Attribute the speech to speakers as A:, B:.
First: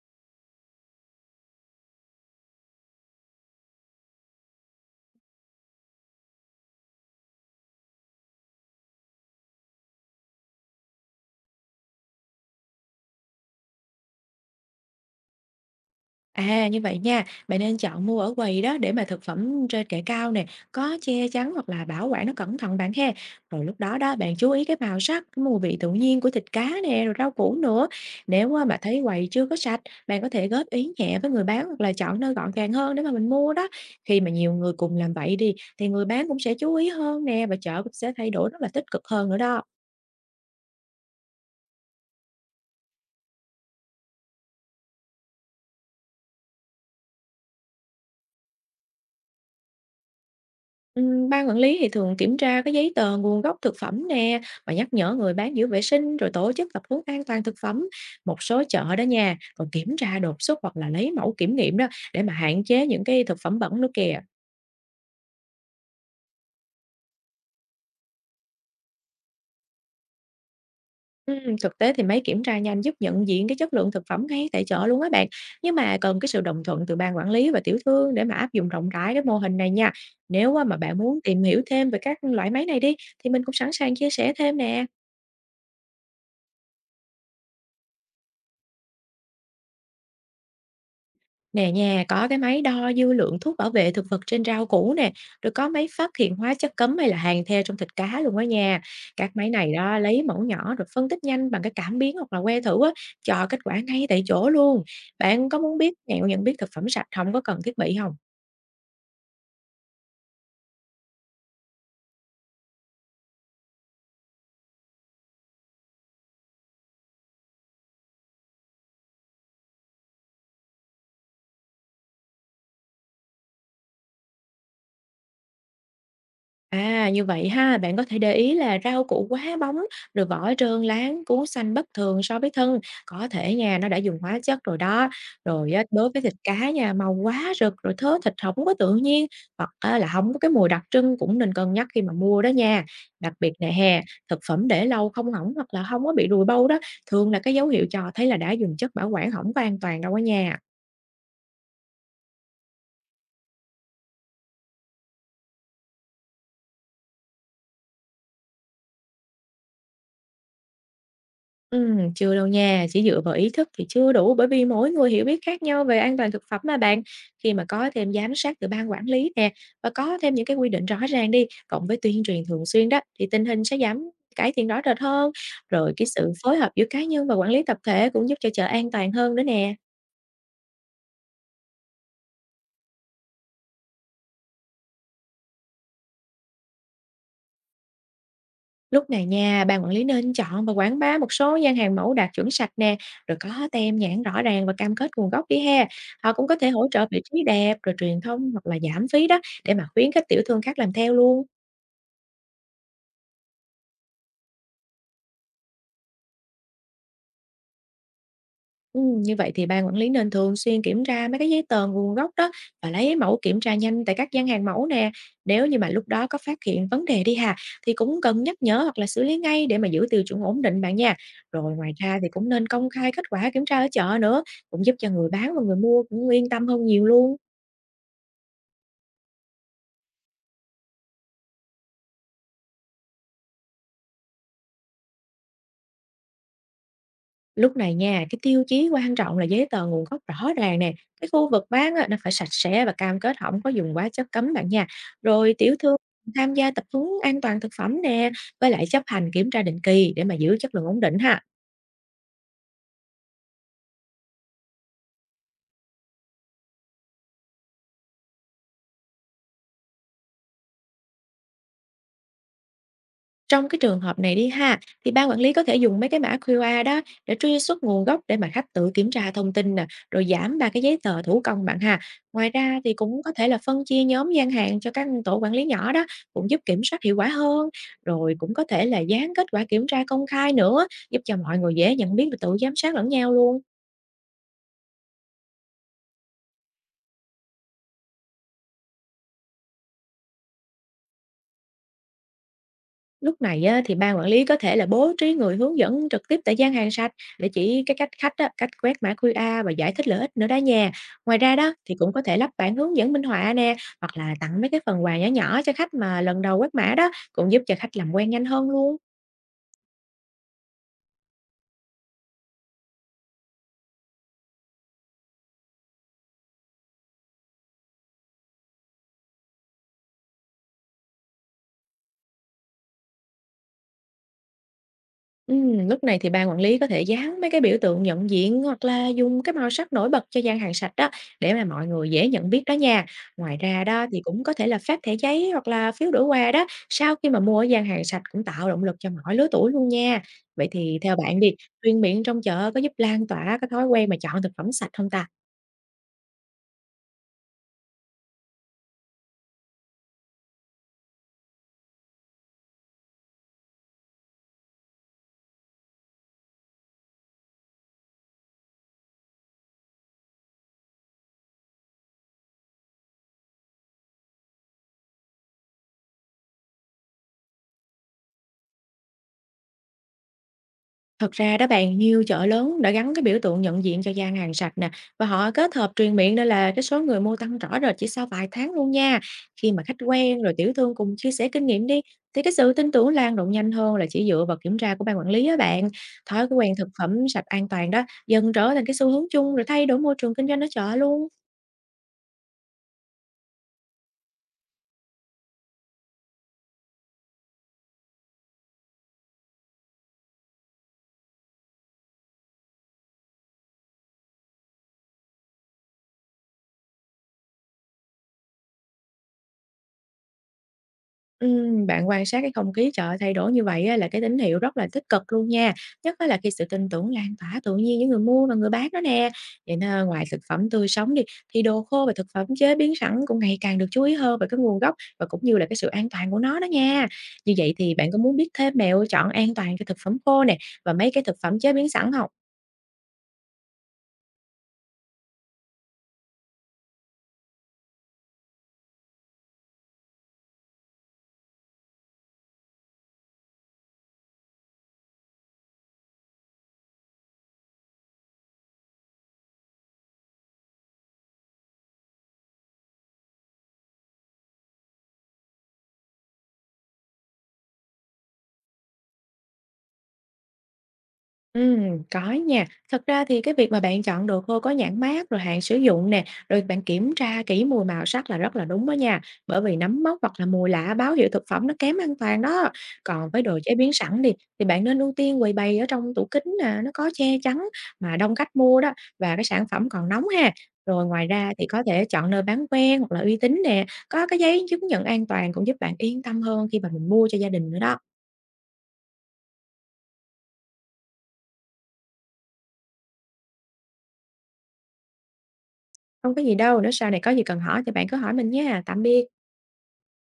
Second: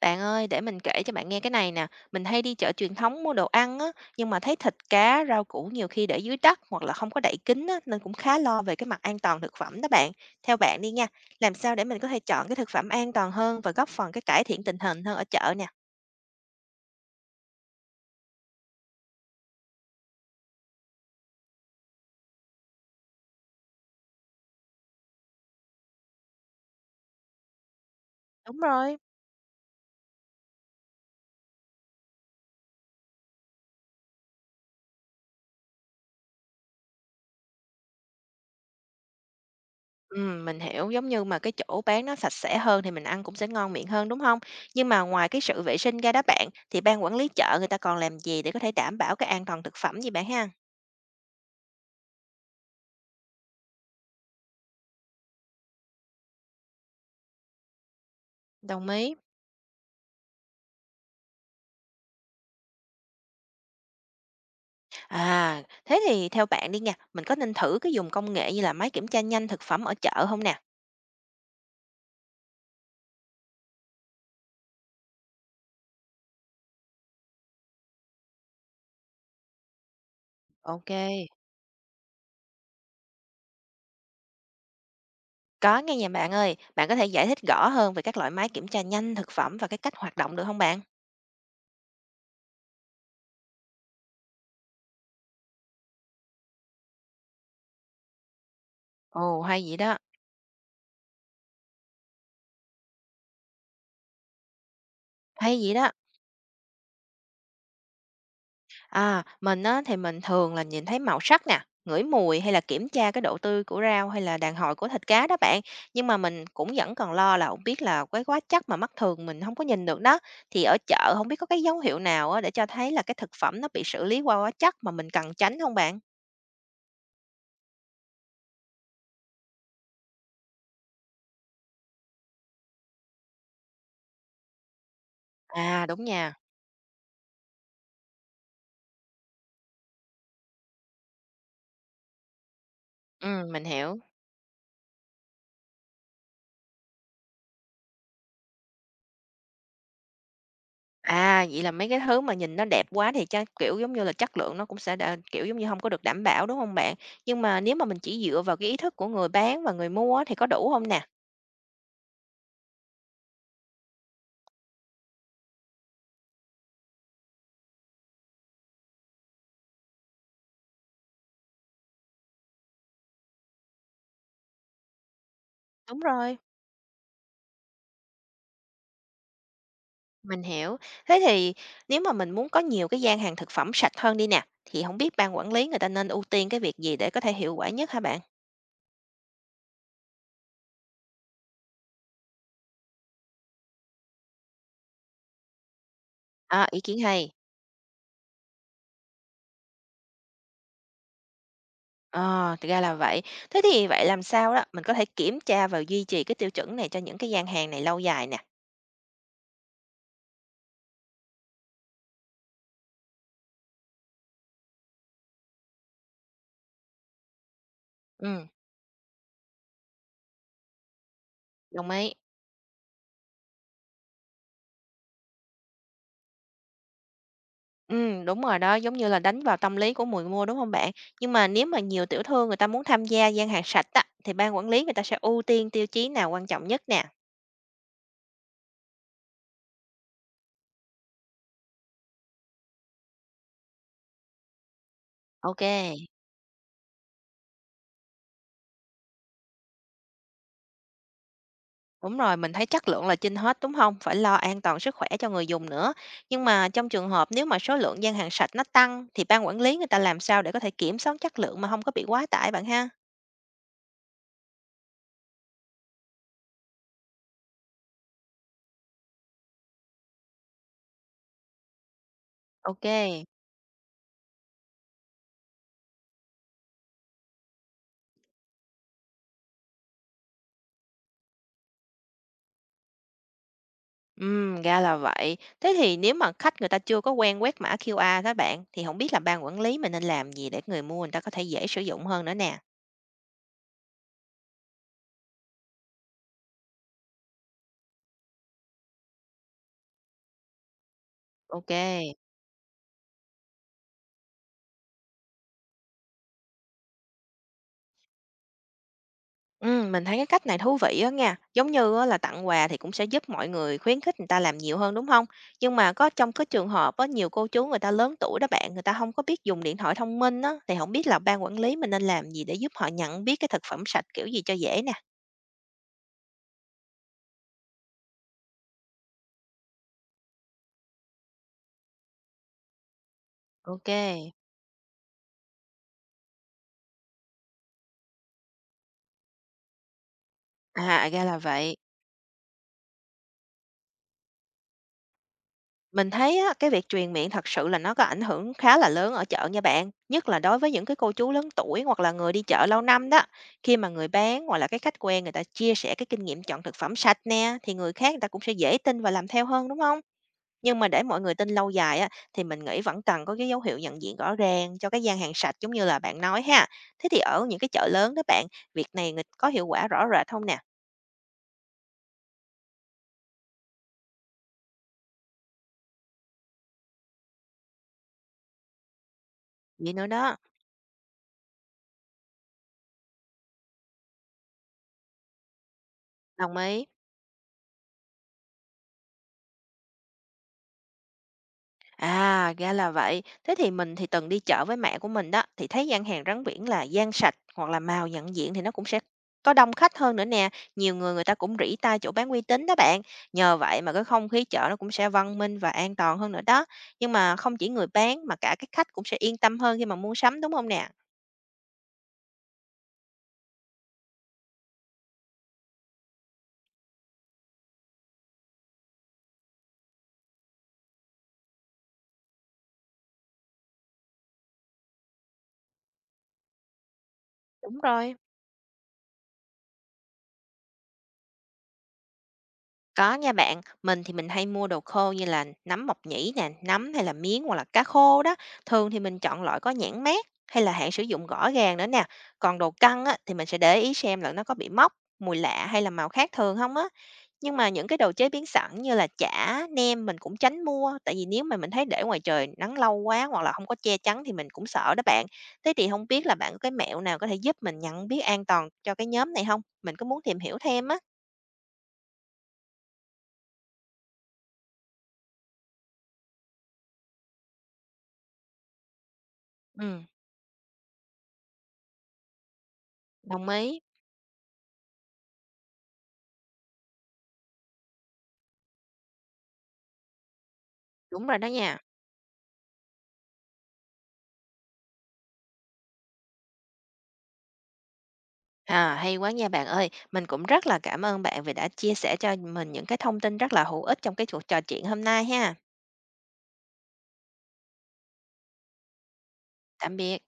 A: Bạn ơi, để mình kể cho bạn nghe cái này nè. Mình hay đi chợ truyền thống mua đồ ăn á, nhưng mà thấy thịt cá, rau củ nhiều khi để dưới đất hoặc là không có đậy kín á, nên cũng khá lo về cái mặt an toàn thực phẩm đó bạn. Theo bạn đi nha, làm sao để mình có thể chọn cái thực phẩm an toàn hơn và góp phần cái cải thiện tình hình hơn ở chợ nè?
B: À, như vậy nha, bạn nên chọn mua ở quầy đó để mà thực phẩm trên kệ cao nè, có che chắn hoặc là bảo quản nó cẩn thận bạn ha. Rồi lúc đó đó bạn chú ý cái màu sắc, cái mùi vị tự nhiên của thịt cá nè, rồi rau củ nữa. Nếu
A: Đúng
B: á, mà
A: rồi.
B: thấy quầy chưa có sạch, bạn có thể góp ý nhẹ với người bán hoặc là chọn nơi gọn gàng hơn để mà mình mua đó. Khi mà nhiều người cùng làm vậy đi thì người bán cũng sẽ chú ý hơn nè và chợ cũng sẽ thay đổi rất là tích cực hơn nữa đó.
A: Ừ, mình hiểu giống như mà cái chỗ bán nó sạch sẽ hơn thì mình ăn cũng sẽ ngon miệng hơn đúng không? Nhưng mà ngoài cái sự vệ sinh ra đó bạn thì ban quản lý chợ người ta còn làm gì để có thể đảm bảo cái an toàn thực phẩm gì bạn ha?
B: Ban quản lý thì thường kiểm tra cái giấy tờ nguồn gốc thực phẩm nè, và nhắc nhở người bán giữ vệ sinh rồi tổ chức tập huấn an toàn thực phẩm. Một số
A: Đồng
B: chợ đó
A: ý.
B: nha, còn kiểm tra đột xuất hoặc là lấy mẫu kiểm nghiệm đó để mà hạn chế những cái thực phẩm bẩn nữa kìa.
A: À, thế thì theo bạn đi nha, mình có nên thử cái dùng công nghệ như là máy kiểm tra nhanh thực phẩm ở chợ không nè?
B: Thực tế thì mấy kiểm tra nhanh giúp nhận diện cái chất lượng thực phẩm ngay tại chợ luôn á bạn. Nhưng mà cần cái sự đồng thuận từ ban quản lý và tiểu thương để mà áp dụng rộng rãi cái mô hình này nha. Nếu á, mà
A: Ok.
B: bạn muốn tìm hiểu thêm về các loại máy này đi thì mình cũng sẵn sàng chia sẻ thêm nè.
A: Có nghe nhà bạn ơi, bạn có thể giải thích rõ hơn về các loại máy kiểm tra nhanh thực phẩm và cái cách hoạt động được không bạn?
B: Nè nhà có cái máy đo dư lượng thuốc bảo vệ thực vật trên rau củ nè, rồi có máy phát hiện hóa chất cấm hay là hàn the trong thịt cá luôn đó nha. Các
A: Ồ,
B: máy
A: hay
B: này
A: vậy
B: đó
A: đó,
B: lấy mẫu nhỏ rồi phân tích nhanh bằng cái cảm biến hoặc là que thử á, cho kết quả ngay tại chỗ luôn. Bạn có
A: hay vậy
B: muốn
A: đó.
B: biết mẹo nhận biết thực phẩm sạch không có cần thiết bị không?
A: À, mình á, thì mình thường là nhìn thấy màu sắc nè, ngửi mùi hay là kiểm tra cái độ tươi của rau hay là đàn hồi của thịt cá đó bạn. Nhưng mà mình cũng vẫn còn lo là không biết là cái hóa chất mà mắt thường mình không có nhìn được đó. Thì ở chợ không biết có cái dấu hiệu nào á, để cho thấy là cái thực phẩm nó bị xử lý qua hóa chất mà mình cần tránh không bạn?
B: À, như vậy ha, bạn có thể để ý là rau củ quá bóng, rồi vỏ trơn láng, cuống xanh bất thường so với thân, có thể nha, nó đã dùng hóa chất rồi đó. Rồi á,
A: À đúng
B: đối với thịt
A: nha.
B: cá nha, màu quá rực, rồi thớ thịt không có tự nhiên, hoặc á, là không có cái mùi đặc trưng cũng nên cân nhắc khi mà mua đó nha. Đặc
A: Ừ,
B: biệt
A: mình
B: nè
A: hiểu.
B: hè, thực phẩm để lâu không hỏng hoặc là không có bị ruồi bâu đó, thường là cái dấu hiệu cho thấy là đã dùng chất bảo quản không có an toàn đâu đó nha.
A: À, vậy là mấy cái thứ mà nhìn nó đẹp quá thì chắc kiểu giống như là chất lượng nó cũng sẽ kiểu giống như không có được đảm bảo đúng không bạn? Nhưng mà nếu mà mình chỉ dựa vào cái ý thức của người bán và người mua á, thì có đủ không nè?
B: Chưa đâu nha, chỉ dựa vào ý thức thì chưa đủ bởi vì mỗi người hiểu biết khác nhau về an toàn thực phẩm mà bạn. Khi mà có thêm giám sát từ ban quản lý nè và có thêm những cái quy định rõ ràng đi, cộng với tuyên truyền thường xuyên đó thì tình hình sẽ giảm cải thiện rõ rệt hơn. Rồi
A: Đúng
B: cái sự
A: rồi,
B: phối hợp giữa cá nhân và quản lý tập thể cũng giúp cho chợ an toàn hơn nữa nè.
A: mình hiểu. Thế thì nếu mà mình muốn có nhiều cái gian hàng thực phẩm sạch hơn đi nè, thì không biết ban quản lý người ta nên ưu tiên cái việc gì để có thể hiệu quả nhất hả bạn?
B: Lúc này nha, ban quản lý nên chọn và quảng bá một số gian hàng mẫu đạt chuẩn sạch nè, rồi có tem nhãn rõ ràng và cam kết nguồn gốc đi ha. Họ cũng có
A: À,
B: thể
A: ý
B: hỗ
A: kiến
B: trợ vị
A: hay.
B: trí đẹp, rồi truyền thông hoặc là giảm phí đó để mà khuyến khích tiểu thương khác làm theo luôn.
A: Ờ, thì ra là vậy. Thế thì vậy làm sao đó mình có thể kiểm tra và duy trì cái tiêu chuẩn này cho những cái gian hàng này lâu dài nè?
B: Như vậy thì ban quản lý nên thường xuyên kiểm tra mấy cái giấy tờ nguồn gốc đó và lấy mẫu kiểm tra nhanh tại các gian hàng mẫu nè. Nếu như mà lúc đó có phát hiện vấn đề đi hà thì cũng cần
A: Ừm,
B: nhắc nhở hoặc là xử lý ngay để mà giữ tiêu chuẩn ổn định bạn nha. Rồi
A: đồng
B: ngoài
A: ý.
B: ra thì cũng nên công khai kết quả kiểm tra ở chợ nữa, cũng giúp cho người bán và người mua cũng yên tâm hơn nhiều luôn.
A: Đúng rồi đó, giống như là đánh vào tâm lý của người mua, đúng không bạn? Nhưng mà nếu mà nhiều tiểu thương người ta muốn tham gia gian hàng sạch á, thì ban quản lý người ta sẽ ưu tiên tiêu chí nào quan trọng nhất nè?
B: Lúc này nha, cái tiêu chí quan trọng là giấy tờ nguồn gốc rõ ràng nè. Cái khu vực bán á, nó phải sạch sẽ và cam kết không có dùng hóa chất cấm bạn nha. Rồi
A: Ok.
B: tiểu thương tham gia tập huấn an toàn thực phẩm nè, với lại chấp hành kiểm tra định kỳ để mà giữ chất lượng ổn định ha.
A: Đúng rồi, mình thấy chất lượng là trên hết, đúng không? Phải lo an toàn sức khỏe cho người dùng nữa. Nhưng mà trong trường hợp nếu mà số lượng gian hàng sạch nó tăng thì ban quản lý người ta làm sao để có thể kiểm soát chất lượng mà không có bị quá tải bạn ha?
B: Trong cái trường hợp này đi ha, thì ban quản lý có thể dùng mấy cái mã QR đó để truy xuất nguồn gốc để mà khách tự kiểm tra thông tin nè, rồi giảm ba cái giấy tờ thủ công bạn ha. Ngoài ra
A: Ok.
B: thì cũng có thể là phân chia nhóm gian hàng cho các tổ quản lý nhỏ đó, cũng giúp kiểm soát hiệu quả hơn. Rồi cũng có thể là dán kết quả kiểm tra công khai nữa, giúp cho mọi người dễ nhận biết và tự giám sát lẫn nhau luôn
A: Ra là vậy. Thế thì nếu mà khách người ta chưa có quen quét mã QR đó bạn, thì không biết là ban quản lý mình nên làm gì để người mua người ta có thể dễ sử dụng hơn nữa nè?
B: Lúc này á, thì ban quản lý có thể là bố trí người hướng dẫn trực tiếp tại gian hàng sạch để chỉ cái cách khách á, cách quét mã QR và giải thích lợi ích nữa đó nha. Ngoài ra
A: Ok.
B: đó thì cũng có thể lắp bảng hướng dẫn minh họa nè hoặc là tặng mấy cái phần quà nhỏ nhỏ cho khách mà lần đầu quét mã đó cũng giúp cho khách làm quen nhanh hơn luôn.
A: Mình thấy cái cách này thú vị á nha. Giống như á là tặng quà thì cũng sẽ giúp mọi người khuyến khích người ta làm nhiều hơn, đúng không? Nhưng mà có trong cái trường hợp á, nhiều cô chú người ta lớn tuổi đó bạn, người ta không có biết dùng điện thoại thông minh á, thì không biết là ban quản lý mình nên làm gì để giúp họ nhận biết cái thực phẩm sạch kiểu gì cho dễ nè?
B: Lúc này thì ban quản lý có thể dán mấy cái biểu tượng nhận diện hoặc là dùng cái màu sắc nổi bật cho gian hàng sạch đó để mà mọi người dễ nhận biết đó nha. Ngoài ra
A: Ok,
B: đó thì cũng có thể là phát thẻ giấy hoặc là phiếu đổi quà đó sau khi mà mua ở gian hàng sạch cũng tạo động lực cho mọi lứa tuổi luôn nha. Vậy thì
A: à,
B: theo
A: ra là
B: bạn đi,
A: vậy.
B: tuyên miệng trong chợ có giúp lan tỏa cái thói quen mà chọn thực phẩm sạch không ta?
A: Mình thấy á, cái việc truyền miệng thật sự là nó có ảnh hưởng khá là lớn ở chợ nha bạn, nhất là đối với những cái cô chú lớn tuổi hoặc là người đi chợ lâu năm đó. Khi mà người bán hoặc là cái khách quen người ta chia sẻ cái kinh nghiệm chọn thực phẩm sạch nè, thì người khác người ta cũng sẽ dễ tin và làm theo hơn đúng không? Nhưng mà để mọi người tin lâu dài á, thì mình nghĩ vẫn cần có cái dấu hiệu nhận diện rõ ràng cho cái gian hàng sạch giống như là bạn nói ha. Thế thì ở những cái chợ lớn đó bạn, việc này có hiệu quả rõ rệt không nè?
B: Thật ra đó bạn, nhiều chợ lớn đã gắn cái biểu tượng nhận diện cho gian hàng sạch nè và họ kết hợp truyền miệng nên là cái số người mua tăng rõ rệt chỉ sau vài tháng luôn nha. Khi mà
A: Vậy
B: khách
A: nữa đó,
B: quen rồi tiểu thương cùng chia sẻ kinh nghiệm đi thì cái sự tin tưởng lan rộng nhanh hơn là chỉ dựa vào kiểm tra của ban quản lý á bạn. Thói
A: đồng
B: quen
A: ý.
B: thực phẩm sạch an toàn đó dần trở thành cái xu hướng chung rồi thay đổi môi trường kinh doanh ở chợ luôn.
A: À, ra là vậy. Thế thì mình thì từng đi chợ với mẹ của mình đó, thì thấy gian hàng rắn biển là gian sạch hoặc là màu nhận diện thì nó cũng sẽ có đông khách hơn nữa nè. Nhiều người người ta cũng rỉ tai chỗ bán uy tín đó bạn. Nhờ vậy mà cái không khí chợ nó cũng sẽ văn minh và an toàn hơn nữa đó. Nhưng mà không chỉ người bán mà cả các khách cũng sẽ yên tâm hơn khi mà mua sắm đúng không nè?
B: Bạn quan sát cái không khí chợ thay đổi như vậy á, là cái tín hiệu rất là tích cực luôn nha. Nhất á là khi sự tin tưởng lan tỏa tự nhiên giữa người mua và người bán đó nè. Vậy nên ngoài thực phẩm tươi sống đi, thì đồ khô và thực phẩm chế biến sẵn cũng ngày càng được chú ý hơn về cái nguồn gốc và cũng như là cái sự an toàn của nó đó nha. Như vậy
A: Đúng
B: thì bạn
A: rồi.
B: có muốn biết thêm mẹo chọn an toàn cho thực phẩm khô nè và mấy cái thực phẩm chế biến sẵn không?
A: Có nha bạn, mình thì mình hay mua đồ khô như là nấm mộc nhĩ nè, nấm hay là miến hoặc là cá khô đó. Thường thì mình chọn loại có nhãn mác hay là hạn sử dụng rõ ràng nữa nè. Còn đồ căng á, thì mình sẽ để ý xem là nó có bị mốc, mùi lạ hay là màu khác thường không á. Nhưng mà những cái đồ chế biến sẵn như là chả, nem mình cũng tránh mua. Tại vì nếu mà mình thấy để ngoài trời nắng lâu quá hoặc là không có che chắn thì mình cũng sợ đó bạn. Thế thì không biết là bạn có cái mẹo nào có thể giúp mình nhận biết an toàn cho cái nhóm này không? Mình có muốn tìm hiểu thêm á.
B: Có nha. Thật ra thì cái việc mà bạn chọn đồ khô có nhãn mác, rồi hạn sử dụng nè, rồi bạn kiểm tra kỹ mùi màu sắc là rất là đúng đó nha. Bởi vì
A: Ừ,
B: nấm mốc hoặc là mùi lạ báo hiệu thực phẩm nó kém an toàn đó. Còn với
A: đồng
B: đồ chế
A: ý.
B: biến sẵn đi, thì bạn nên ưu tiên quầy bày ở trong tủ kính nè, nó có che chắn mà đông khách mua đó và cái sản phẩm còn nóng ha. Rồi ngoài
A: Đúng rồi đó
B: ra thì
A: nha.
B: có thể chọn nơi bán quen hoặc là uy tín nè, có cái giấy chứng nhận an toàn cũng giúp bạn yên tâm hơn khi mà mình mua cho gia đình nữa đó.
A: À, hay quá nha bạn ơi. Mình cũng rất là cảm ơn bạn vì đã chia sẻ cho mình những cái thông tin rất là hữu ích trong cái cuộc trò chuyện hôm nay ha.
B: Không có gì đâu, nếu sau này có gì cần hỏi thì bạn cứ hỏi mình nha. Tạm biệt.
A: Tạm biệt.